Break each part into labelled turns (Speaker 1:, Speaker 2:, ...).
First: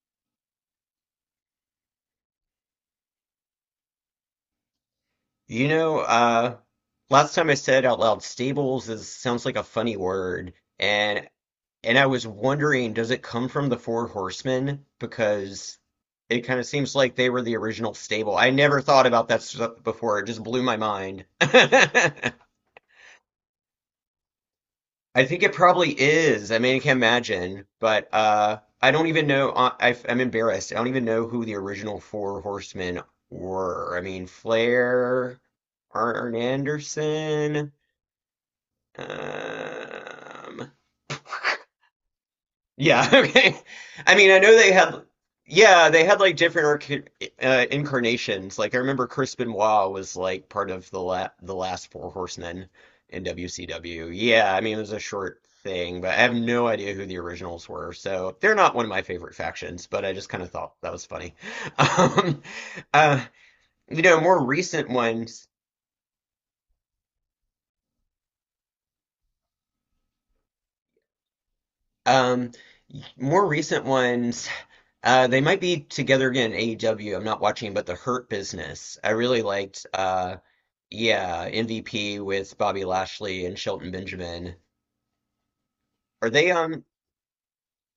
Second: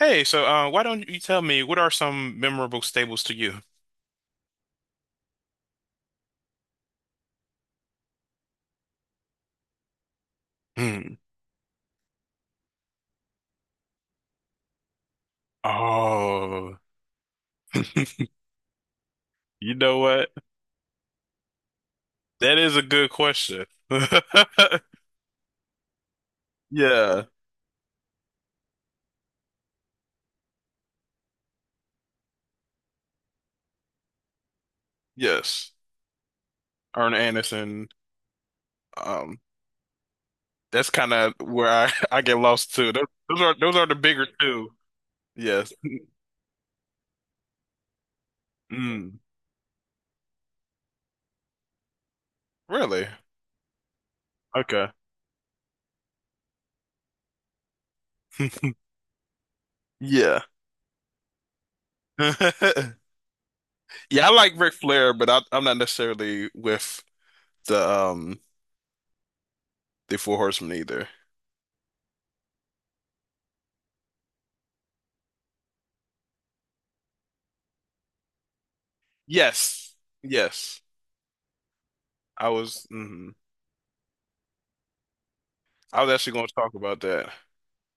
Speaker 1: Hey, so why don't you tell me what are some memorable stables to you?
Speaker 2: You know, uh, last time I said out loud, stables is sounds like a funny word,
Speaker 1: Hmm.
Speaker 2: and I was wondering, does it come from the Four Horsemen? Because it kind of
Speaker 1: Oh,
Speaker 2: seems like they were the original stable. I never thought about that
Speaker 1: you
Speaker 2: stuff
Speaker 1: know
Speaker 2: before. It
Speaker 1: what?
Speaker 2: just blew my mind. I
Speaker 1: That is a good question.
Speaker 2: think it probably is. I mean, I can't
Speaker 1: Yeah,
Speaker 2: imagine, but I don't even know. I'm embarrassed. I don't even know who the original Four Horsemen were. I mean, Flair,
Speaker 1: yes.
Speaker 2: Arn
Speaker 1: Arne
Speaker 2: Anderson.
Speaker 1: Anderson. Um,
Speaker 2: Um,
Speaker 1: that's kind of where I, I get lost too. Those,
Speaker 2: yeah,
Speaker 1: those are
Speaker 2: okay.
Speaker 1: those are the
Speaker 2: I
Speaker 1: bigger
Speaker 2: mean, I know
Speaker 1: two.
Speaker 2: they had,
Speaker 1: Yes.
Speaker 2: yeah, they had like different arc incarnations. Like I remember
Speaker 1: Mm,
Speaker 2: Chris Benoit was like part of the la the last Four Horsemen
Speaker 1: really?
Speaker 2: in WCW. Yeah, I mean it
Speaker 1: Okay.
Speaker 2: was a short thing, but I have no idea who the originals were. So they're not one of my favorite factions, but I just
Speaker 1: Yeah.
Speaker 2: kind of thought that was funny. Um, uh, you know,
Speaker 1: Yeah, I
Speaker 2: more
Speaker 1: like Ric
Speaker 2: recent
Speaker 1: Flair, but I,
Speaker 2: ones.
Speaker 1: I'm not necessarily with the um the Four Horsemen either.
Speaker 2: Um, More recent ones. They might be together again in AEW. I'm not watching, but the Hurt Business. I really liked,
Speaker 1: Yes. Yes.
Speaker 2: yeah, MVP
Speaker 1: I
Speaker 2: with Bobby
Speaker 1: was Mhm.
Speaker 2: Lashley and Shelton Benjamin.
Speaker 1: I was
Speaker 2: Are
Speaker 1: actually going
Speaker 2: they,
Speaker 1: to talk
Speaker 2: um,
Speaker 1: about that.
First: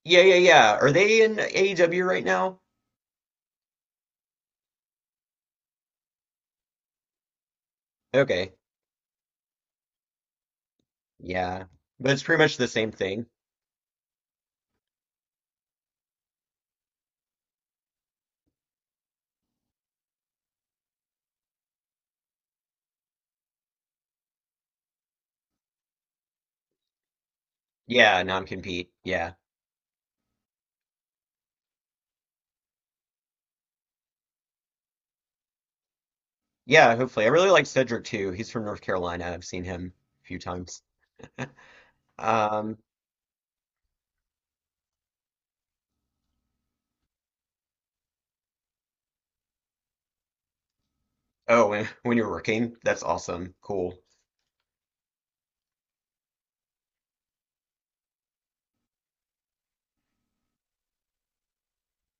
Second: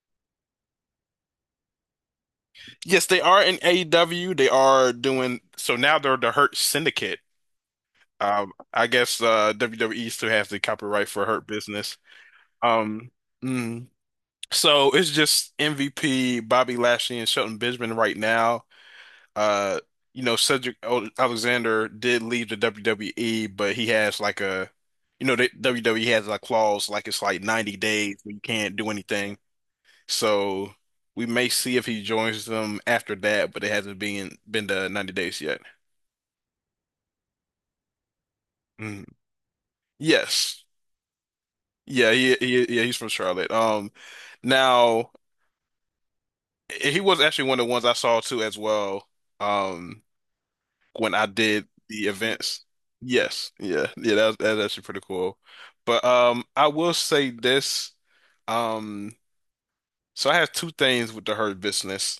Speaker 2: yeah, yeah, yeah. Are they in AEW right now?
Speaker 1: Yes, they are in AEW. They are doing so now they're the Hurt Syndicate.
Speaker 2: Okay.
Speaker 1: I guess WWE still has the copyright for Hurt
Speaker 2: Yeah.
Speaker 1: Business.
Speaker 2: But it's pretty much the same
Speaker 1: Um
Speaker 2: thing.
Speaker 1: mm. So it's just MVP, Bobby Lashley and Shelton Benjamin right now. Uh you know Cedric Alexander did leave the WWE, but he has like a you know the WWE has like clause like it's like 90 days
Speaker 2: Yeah,
Speaker 1: where you can't
Speaker 2: non-compete.
Speaker 1: do
Speaker 2: Yeah.
Speaker 1: anything. So we may see if he joins them after that, but it hasn't been the 90 days yet.
Speaker 2: Yeah, hopefully. I really like Cedric too. He's from North
Speaker 1: Mm.
Speaker 2: Carolina. I've seen him a few
Speaker 1: Yes.
Speaker 2: times.
Speaker 1: Yeah, he
Speaker 2: Um,
Speaker 1: yeah, he's from Charlotte. Now he was actually one of the ones I saw too as well. Um when I did
Speaker 2: oh,
Speaker 1: the
Speaker 2: when you're
Speaker 1: events.
Speaker 2: working, that's
Speaker 1: Yes.
Speaker 2: awesome.
Speaker 1: Yeah.
Speaker 2: Cool.
Speaker 1: Yeah, that's actually pretty cool. But I will say this. Um so I have two things with the Hurt Business.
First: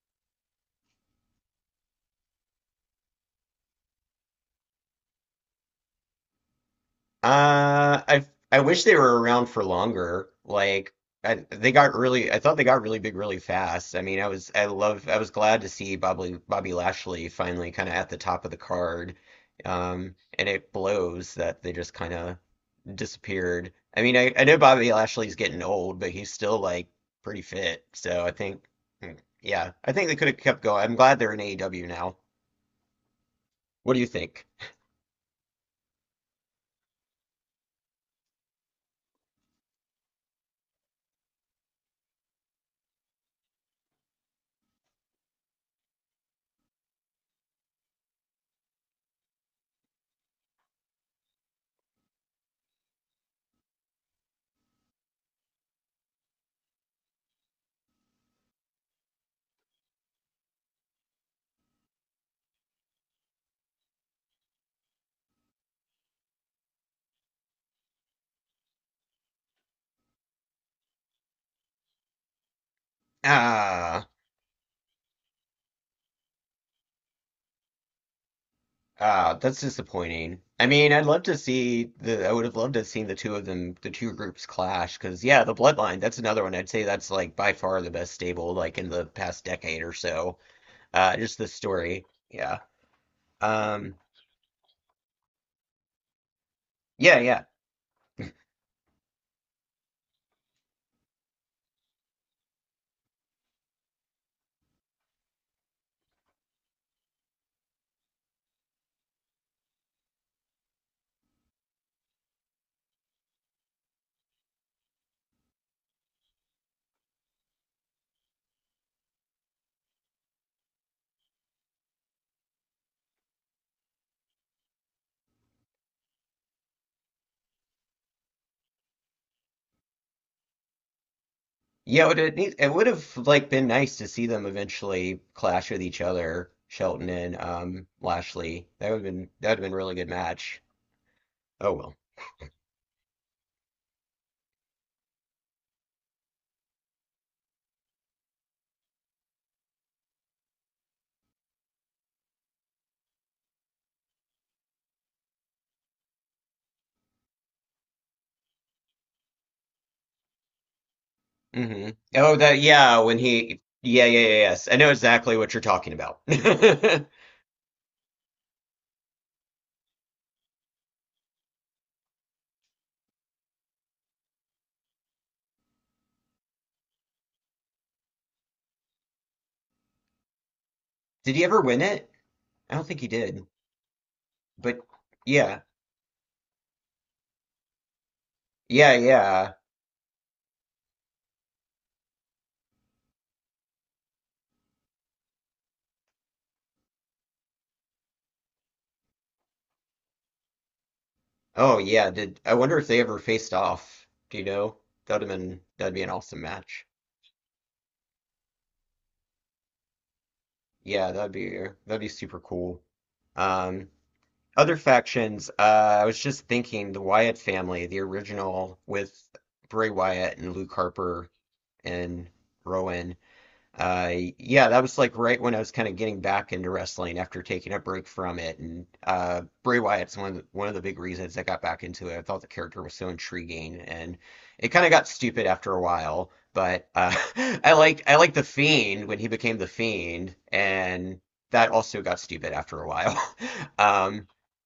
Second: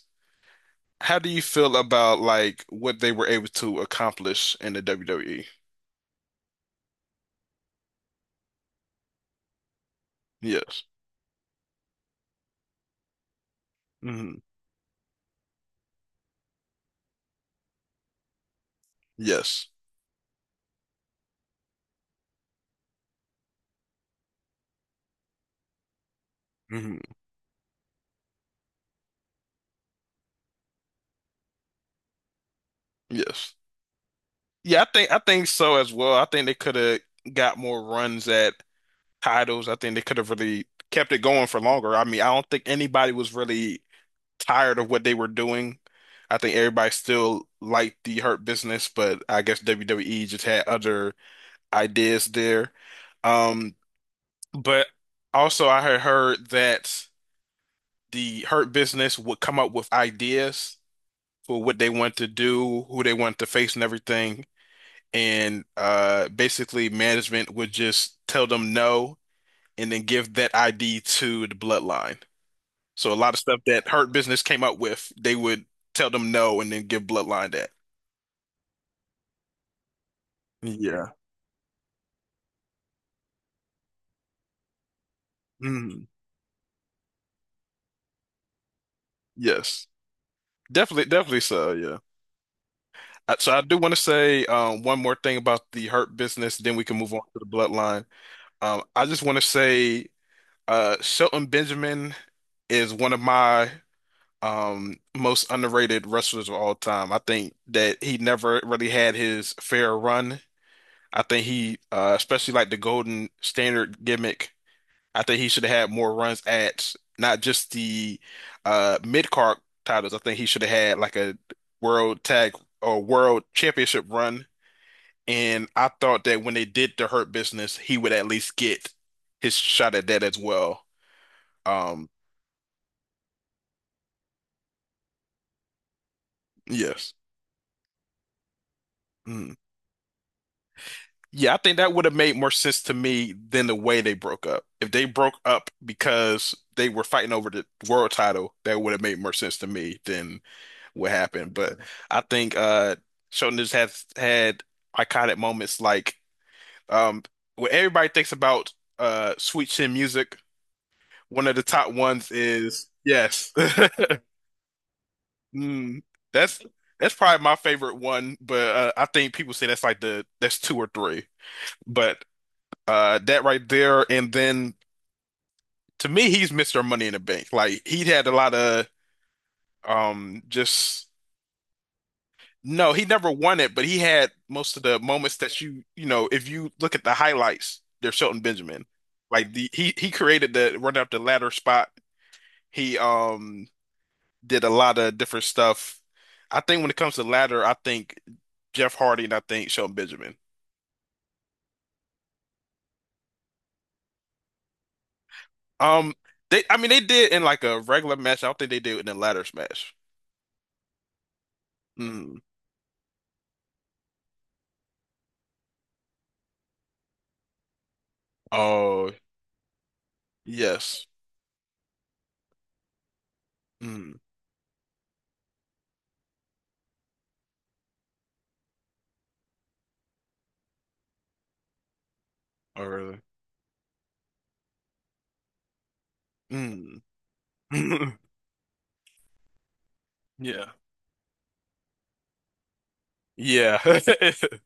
Speaker 1: How do you feel about like what they were able to accomplish in the WWE?
Speaker 2: Uh, I I wish they were around for longer.
Speaker 1: Yes.
Speaker 2: Like they got really, I thought they got really big really fast. I mean,
Speaker 1: Hmm.
Speaker 2: I was glad to see Bobby Lashley finally kind of at the top of the card.
Speaker 1: Yes.
Speaker 2: And it blows that they just kind of disappeared. I mean, I know Bobby Lashley's getting old, but he's still like
Speaker 1: Hmm.
Speaker 2: pretty fit. So I think, hmm, yeah, I think they could have kept going. I'm glad they're in AEW now.
Speaker 1: Yes.
Speaker 2: What do you think?
Speaker 1: Yeah, I think so as well. I think they could have got more runs at titles. I think they could have really kept it going for longer. I mean, I don't think anybody was really tired of what they were doing. I think everybody still liked the Hurt Business, but I guess WWE just had other ideas there. Um, but also I had heard that the Hurt Business would come up with ideas for what they want to do, who they want to face, and everything. And basically, management would just tell them no and then give that ID to the bloodline. So a lot of stuff that
Speaker 2: Ah.
Speaker 1: Hurt Business came up with, they would tell them no and then give bloodline that.
Speaker 2: Ah, that's disappointing. I mean, I'd
Speaker 1: Yeah.
Speaker 2: love to see I would have loved to have seen the two of them, the two groups clash, because yeah, the Bloodline,
Speaker 1: Mhm.
Speaker 2: that's another one. I'd say that's like by far the best stable, like in the past decade
Speaker 1: Yes.
Speaker 2: or so.
Speaker 1: Definitely,
Speaker 2: Just
Speaker 1: definitely
Speaker 2: the
Speaker 1: so, yeah.
Speaker 2: story. Yeah.
Speaker 1: So I do want
Speaker 2: Um,
Speaker 1: to say one more thing about the Hurt Business, then we can move
Speaker 2: yeah,
Speaker 1: on to
Speaker 2: yeah.
Speaker 1: the bloodline. I just want to say Shelton Benjamin is one of my most underrated wrestlers of all time. I think that he never really had his fair run. I think he especially like the Golden Standard gimmick. I think he should have had more runs at not just the mid-card titles. I think he should have had like a world tag or world championship run. And I thought that when they did the Hurt Business, he would at least get his shot at that as well.
Speaker 2: Yeah, it
Speaker 1: Um
Speaker 2: would it would have like been nice to see them eventually clash with each other, Shelton
Speaker 1: yes.
Speaker 2: and Lashley. That
Speaker 1: Mm.
Speaker 2: would have been a really good match.
Speaker 1: Yeah, I
Speaker 2: Oh
Speaker 1: think that
Speaker 2: well.
Speaker 1: would have made more sense to me than the way they broke up. If they broke up because they were fighting over the world title, that would have made more sense to me than what happened. But I think Shonen just has had iconic moments like um when everybody thinks about Sweet Chin Music, one of the top ones
Speaker 2: Oh, that
Speaker 1: is,
Speaker 2: yeah. When
Speaker 1: yes.
Speaker 2: he yes, I know exactly what you're talking
Speaker 1: Mm,
Speaker 2: about.
Speaker 1: that's
Speaker 2: Did
Speaker 1: that's probably my favorite one, but I think people say that's like the that's two or three. But that right there, and then to me, he's Mr. Money in the Bank. Like he had a lot of just
Speaker 2: he ever win it? I don't
Speaker 1: no,
Speaker 2: think
Speaker 1: he
Speaker 2: he
Speaker 1: never
Speaker 2: did.
Speaker 1: won it, but he had most
Speaker 2: But
Speaker 1: of the moments that
Speaker 2: yeah
Speaker 1: if you look at the highlights, they're Shelton Benjamin. Like
Speaker 2: yeah.
Speaker 1: the he created the run up the ladder spot. He did a lot of different stuff. I think when it comes to ladder, I think Jeff Hardy and I think Shelton Benjamin.
Speaker 2: Oh yeah. Did I wonder if they ever faced off? Do you know? That'd have been That'd be an
Speaker 1: Um,
Speaker 2: awesome
Speaker 1: they I
Speaker 2: match.
Speaker 1: mean they did in like a regular match. I don't think they did in a ladder smash.
Speaker 2: Yeah, that'd be That'd be
Speaker 1: Mm.
Speaker 2: super cool. Um, Other factions. I was just thinking the Wyatt family, the original
Speaker 1: Oh,
Speaker 2: with Bray Wyatt and Luke
Speaker 1: yes.
Speaker 2: Harper and Rowan.
Speaker 1: Mm.
Speaker 2: Uh, yeah, that was like right when I was kind of getting back into wrestling after taking a break from it. And Bray Wyatt's one of one of the big reasons I got back into it. I thought the character
Speaker 1: Oh,
Speaker 2: was so
Speaker 1: really?
Speaker 2: intriguing, and it kind of got stupid after a while. But
Speaker 1: Mm.
Speaker 2: I like the Fiend when he became the Fiend,
Speaker 1: Yeah.
Speaker 2: and that also got stupid after a while.
Speaker 1: Yeah.
Speaker 2: Um,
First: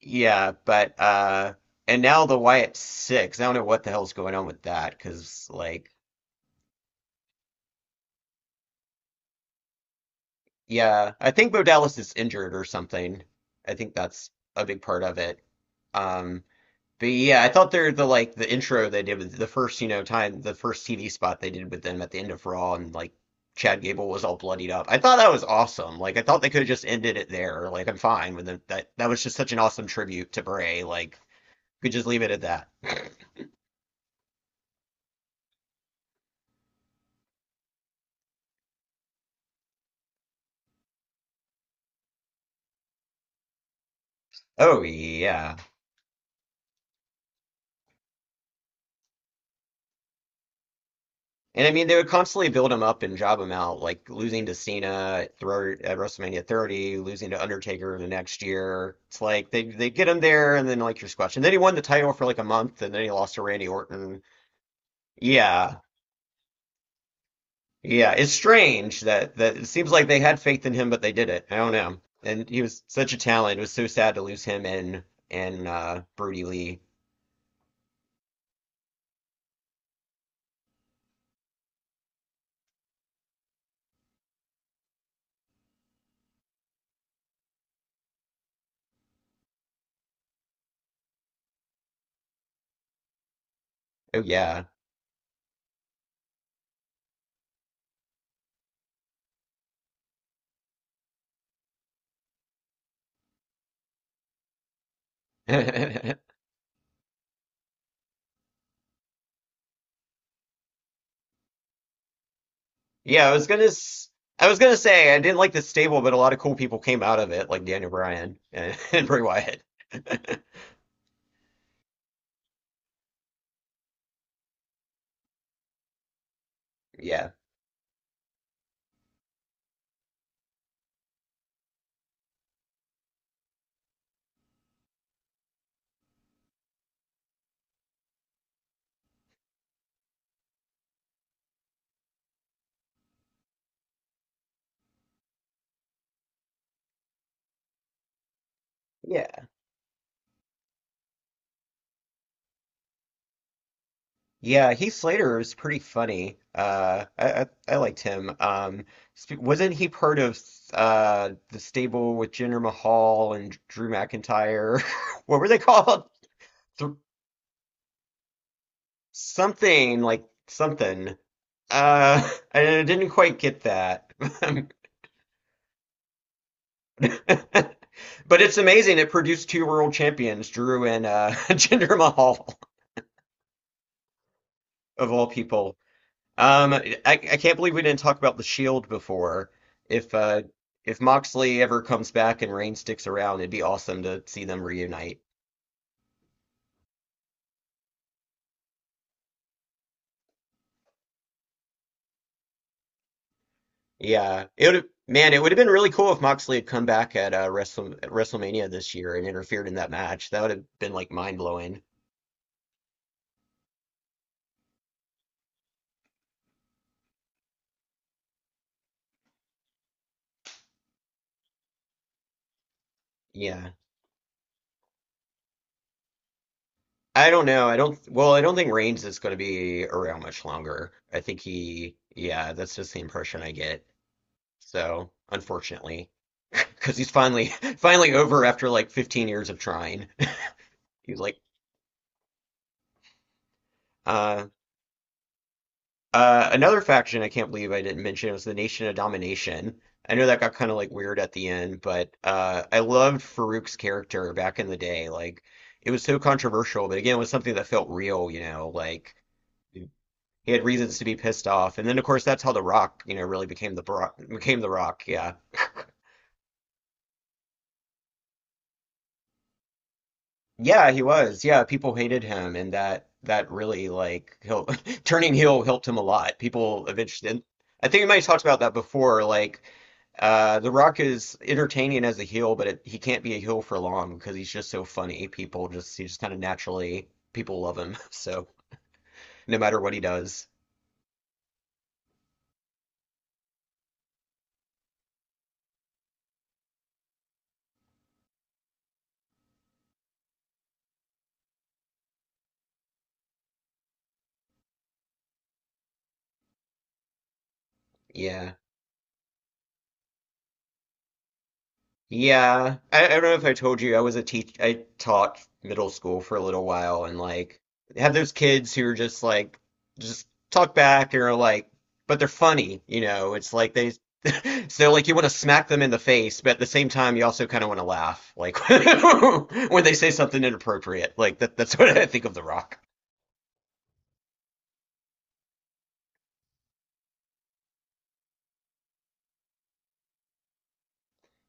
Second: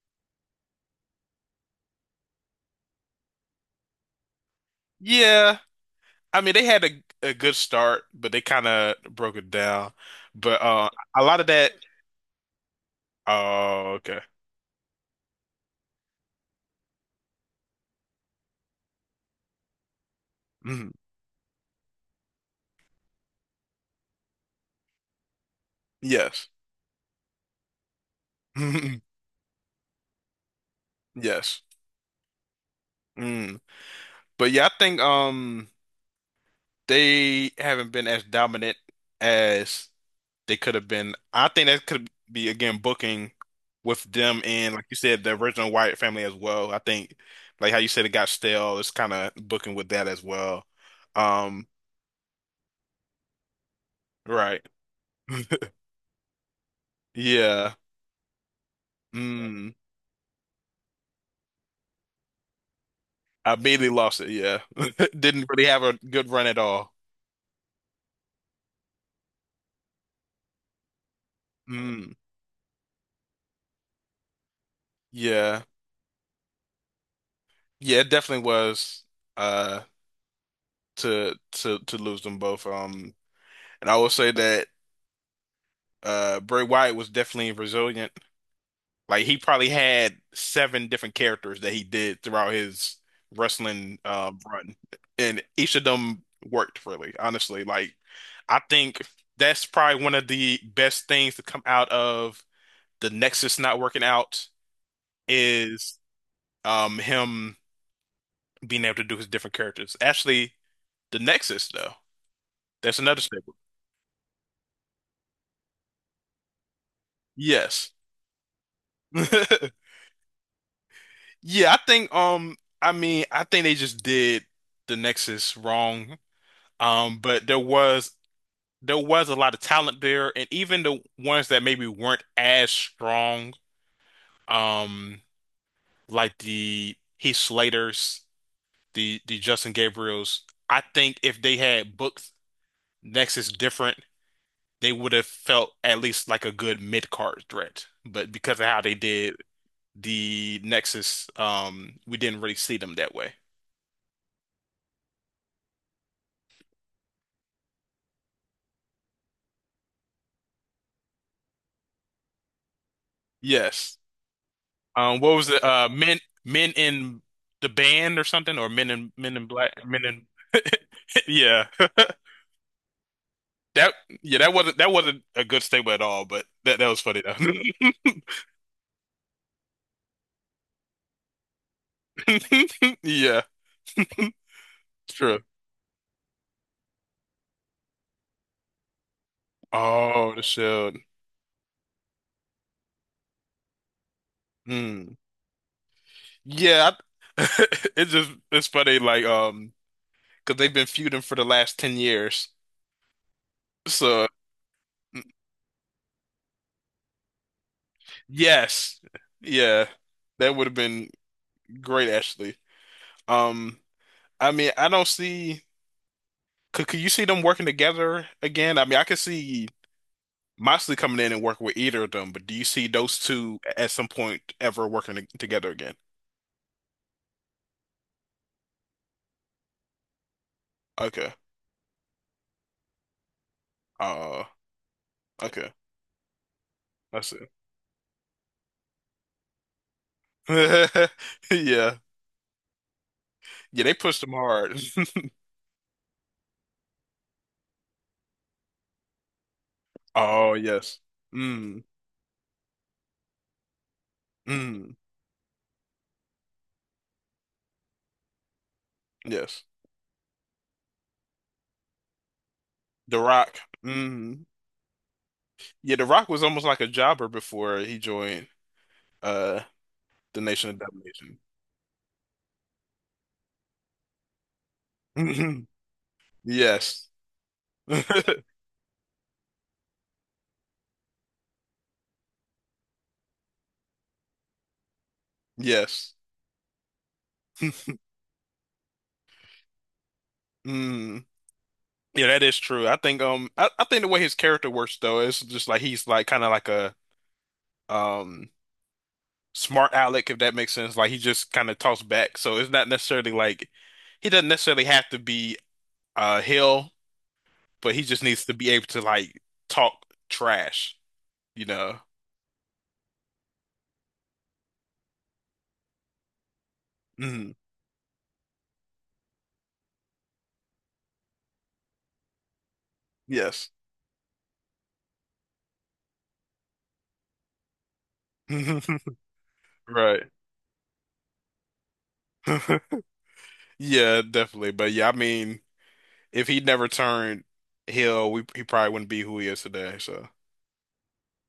Speaker 2: yeah, but and now the Wyatt Six. I don't know what the hell's going on with that because
Speaker 1: Yeah.
Speaker 2: like.
Speaker 1: I mean, they had a good start, but they kind of broke it down. But
Speaker 2: Yeah,
Speaker 1: a
Speaker 2: I
Speaker 1: lot of
Speaker 2: think Bo
Speaker 1: that.
Speaker 2: Dallas is injured or something. I
Speaker 1: Oh,
Speaker 2: think
Speaker 1: okay.
Speaker 2: that's a big part of it. Um, but yeah, I thought they're the like the intro they did with the first, you know, time the first
Speaker 1: Hmm.
Speaker 2: TV spot they did with them at the end of Raw and like Chad Gable was all bloodied up. I thought that was awesome. Like I thought
Speaker 1: Yes.
Speaker 2: they could have just ended it there. Like I'm fine with it. That was just such an awesome tribute to Bray. Like
Speaker 1: Yes.
Speaker 2: we could just leave it at that.
Speaker 1: Mm. But yeah, I think they haven't been as dominant as they could have been. I think that could be again booking with them and
Speaker 2: Oh
Speaker 1: like you said, the
Speaker 2: yeah.
Speaker 1: original Wyatt family as well. I think like how you said it got stale. It's kind of booking with that as well. Um,
Speaker 2: And I mean, they would constantly build him up and job him out, like losing to
Speaker 1: right.
Speaker 2: Cena At WrestleMania 30, losing to
Speaker 1: Yeah.
Speaker 2: Undertaker the next year. It's like
Speaker 1: Mm.
Speaker 2: they get him there, and then like you're squashed. And then he won the title for like a month, and then he lost to
Speaker 1: I
Speaker 2: Randy
Speaker 1: immediately lost
Speaker 2: Orton.
Speaker 1: it. Yeah. Didn't really
Speaker 2: Yeah,
Speaker 1: have a good run at all.
Speaker 2: yeah. It's strange that it seems like they had faith in him, but they didn't. I don't know.
Speaker 1: Mm.
Speaker 2: And he was such a talent. It was so sad to lose him and
Speaker 1: Yeah.
Speaker 2: Brody Lee.
Speaker 1: Yeah, it definitely was uh to lose them both. And I will say that Bray Wyatt was definitely resilient. Like he probably had seven different characters that he did throughout his wrestling
Speaker 2: Oh yeah.
Speaker 1: run, and each of them worked really, honestly. Like I think that's probably one of the best things to come out of the Nexus not working out is him being able to do his different characters. Actually, the Nexus though, that's another
Speaker 2: Yeah,
Speaker 1: staple.
Speaker 2: I was gonna say I didn't like the stable, but a lot of cool people came out of it, like Daniel
Speaker 1: Yes.
Speaker 2: Bryan and, and Bray Wyatt.
Speaker 1: Yeah, I mean I think they just did the Nexus wrong. Um,
Speaker 2: Yeah.
Speaker 1: but there was a lot of talent there, and even the ones that maybe weren't as strong, um, like the Heath Slaters, the Justin Gabriels. I think if they had booked Nexus different, they would have felt at least like a good mid-card threat. But because of how they did
Speaker 2: Yeah.
Speaker 1: the Nexus, we didn't really see them that way.
Speaker 2: Yeah, Heath Slater was pretty funny. I liked him. Wasn't he part of the stable with Jinder Mahal and Drew
Speaker 1: Yes.
Speaker 2: McIntyre?
Speaker 1: Um, what
Speaker 2: What
Speaker 1: was
Speaker 2: were they
Speaker 1: it? Uh,
Speaker 2: called?
Speaker 1: men, men
Speaker 2: Th
Speaker 1: in the band or something, or men in black,
Speaker 2: Something
Speaker 1: men
Speaker 2: like
Speaker 1: in.
Speaker 2: something.
Speaker 1: Yeah.
Speaker 2: I didn't quite get
Speaker 1: That
Speaker 2: that.
Speaker 1: yeah, that wasn't that wasn't a good statement at all, but that was funny though.
Speaker 2: But it's amazing. It produced two world champions, Drew and Jinder Mahal,
Speaker 1: Yeah,
Speaker 2: of all
Speaker 1: true.
Speaker 2: people. I can't believe we didn't talk about the Shield before. If
Speaker 1: Oh, the
Speaker 2: uh,
Speaker 1: shield.
Speaker 2: if Moxley ever comes back and Reigns sticks around, it'd be awesome to see them
Speaker 1: Hmm.
Speaker 2: reunite.
Speaker 1: Yeah, I- it's just it's funny like because they've been feuding for the last 10 years. So
Speaker 2: Yeah, it would. Man, it would have been really cool if Moxley had come back at at WrestleMania this
Speaker 1: yes.
Speaker 2: year and interfered in
Speaker 1: Yeah.
Speaker 2: that match. That would
Speaker 1: That
Speaker 2: have
Speaker 1: would have
Speaker 2: been
Speaker 1: been
Speaker 2: like mind blowing.
Speaker 1: great actually. Um I mean, I don't see could you see them working together again? I mean, I could see Moxley coming in and working with either of them, but do you see those two
Speaker 2: Yeah.
Speaker 1: at some point ever working together again?
Speaker 2: I don't know. I don't. Well, I don't think Reigns is going to be around much longer. I
Speaker 1: Okay.
Speaker 2: think he. Yeah, that's just the impression I get.
Speaker 1: Uh,
Speaker 2: So,
Speaker 1: okay.
Speaker 2: unfortunately, because he's
Speaker 1: That's
Speaker 2: finally
Speaker 1: it.
Speaker 2: finally over after like 15 years of trying. He's like,
Speaker 1: Yeah. Yeah, they pushed them
Speaker 2: uh,
Speaker 1: hard.
Speaker 2: Another faction I can't believe I didn't mention was the Nation of Domination. I know that
Speaker 1: Oh,
Speaker 2: got kind of like
Speaker 1: yes.
Speaker 2: weird at the end,
Speaker 1: Mm,
Speaker 2: but I loved Farouk's character back in the
Speaker 1: mm,
Speaker 2: day. Like, it was so controversial, but again, it was something that felt real. You know, like.
Speaker 1: yes.
Speaker 2: He had reasons to be pissed off. And then, of course, that's how The Rock, you
Speaker 1: The
Speaker 2: know, really
Speaker 1: Rock.
Speaker 2: became the Bro
Speaker 1: Mm.
Speaker 2: became The Rock. Yeah,
Speaker 1: Yeah, The Rock was almost like a jobber before he joined uh the Nation of
Speaker 2: yeah, he
Speaker 1: Domination.
Speaker 2: was. Yeah, people hated him, and that really like turning heel helped him a lot. People
Speaker 1: Yes.
Speaker 2: eventually, and I think we might have talked about that before. Like, The Rock is entertaining as a heel, but he can't be a heel for long because he's just so funny. People just He
Speaker 1: Yes.
Speaker 2: just kind of naturally people love him. So no matter what he does,
Speaker 1: Mm. Yeah, that is true. I think the way his character works though is just like he's like kind of like a um smart aleck if that makes sense. Like he just kind of talks back. So it's not necessarily like he doesn't necessarily have to be Hill, but he just needs to
Speaker 2: yeah.
Speaker 1: be able to like talk trash, you know.
Speaker 2: Yeah. I don't know if I told you, I taught middle school for a little while and
Speaker 1: Hmm.
Speaker 2: like had those kids who are just like just talk back and are like but they're funny, you know. It's
Speaker 1: Yes.
Speaker 2: like they so like you want to smack them in the face, but at the same time you also kind of want to laugh like when they say
Speaker 1: Right.
Speaker 2: something inappropriate. Like that's what I think of The Rock.
Speaker 1: Yeah, definitely. But yeah, I mean, if he never turned Hill, we he probably wouldn't be who he is today. So,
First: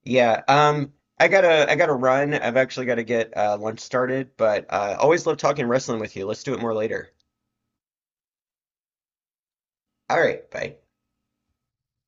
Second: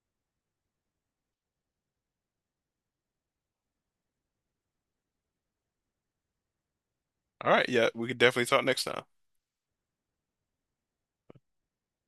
Speaker 2: Yeah, I gotta run. I've actually gotta get lunch started, but always love talking wrestling with you. Let's do it more later.
Speaker 1: all right, yeah, we could definitely talk next time.
Speaker 2: All right, bye.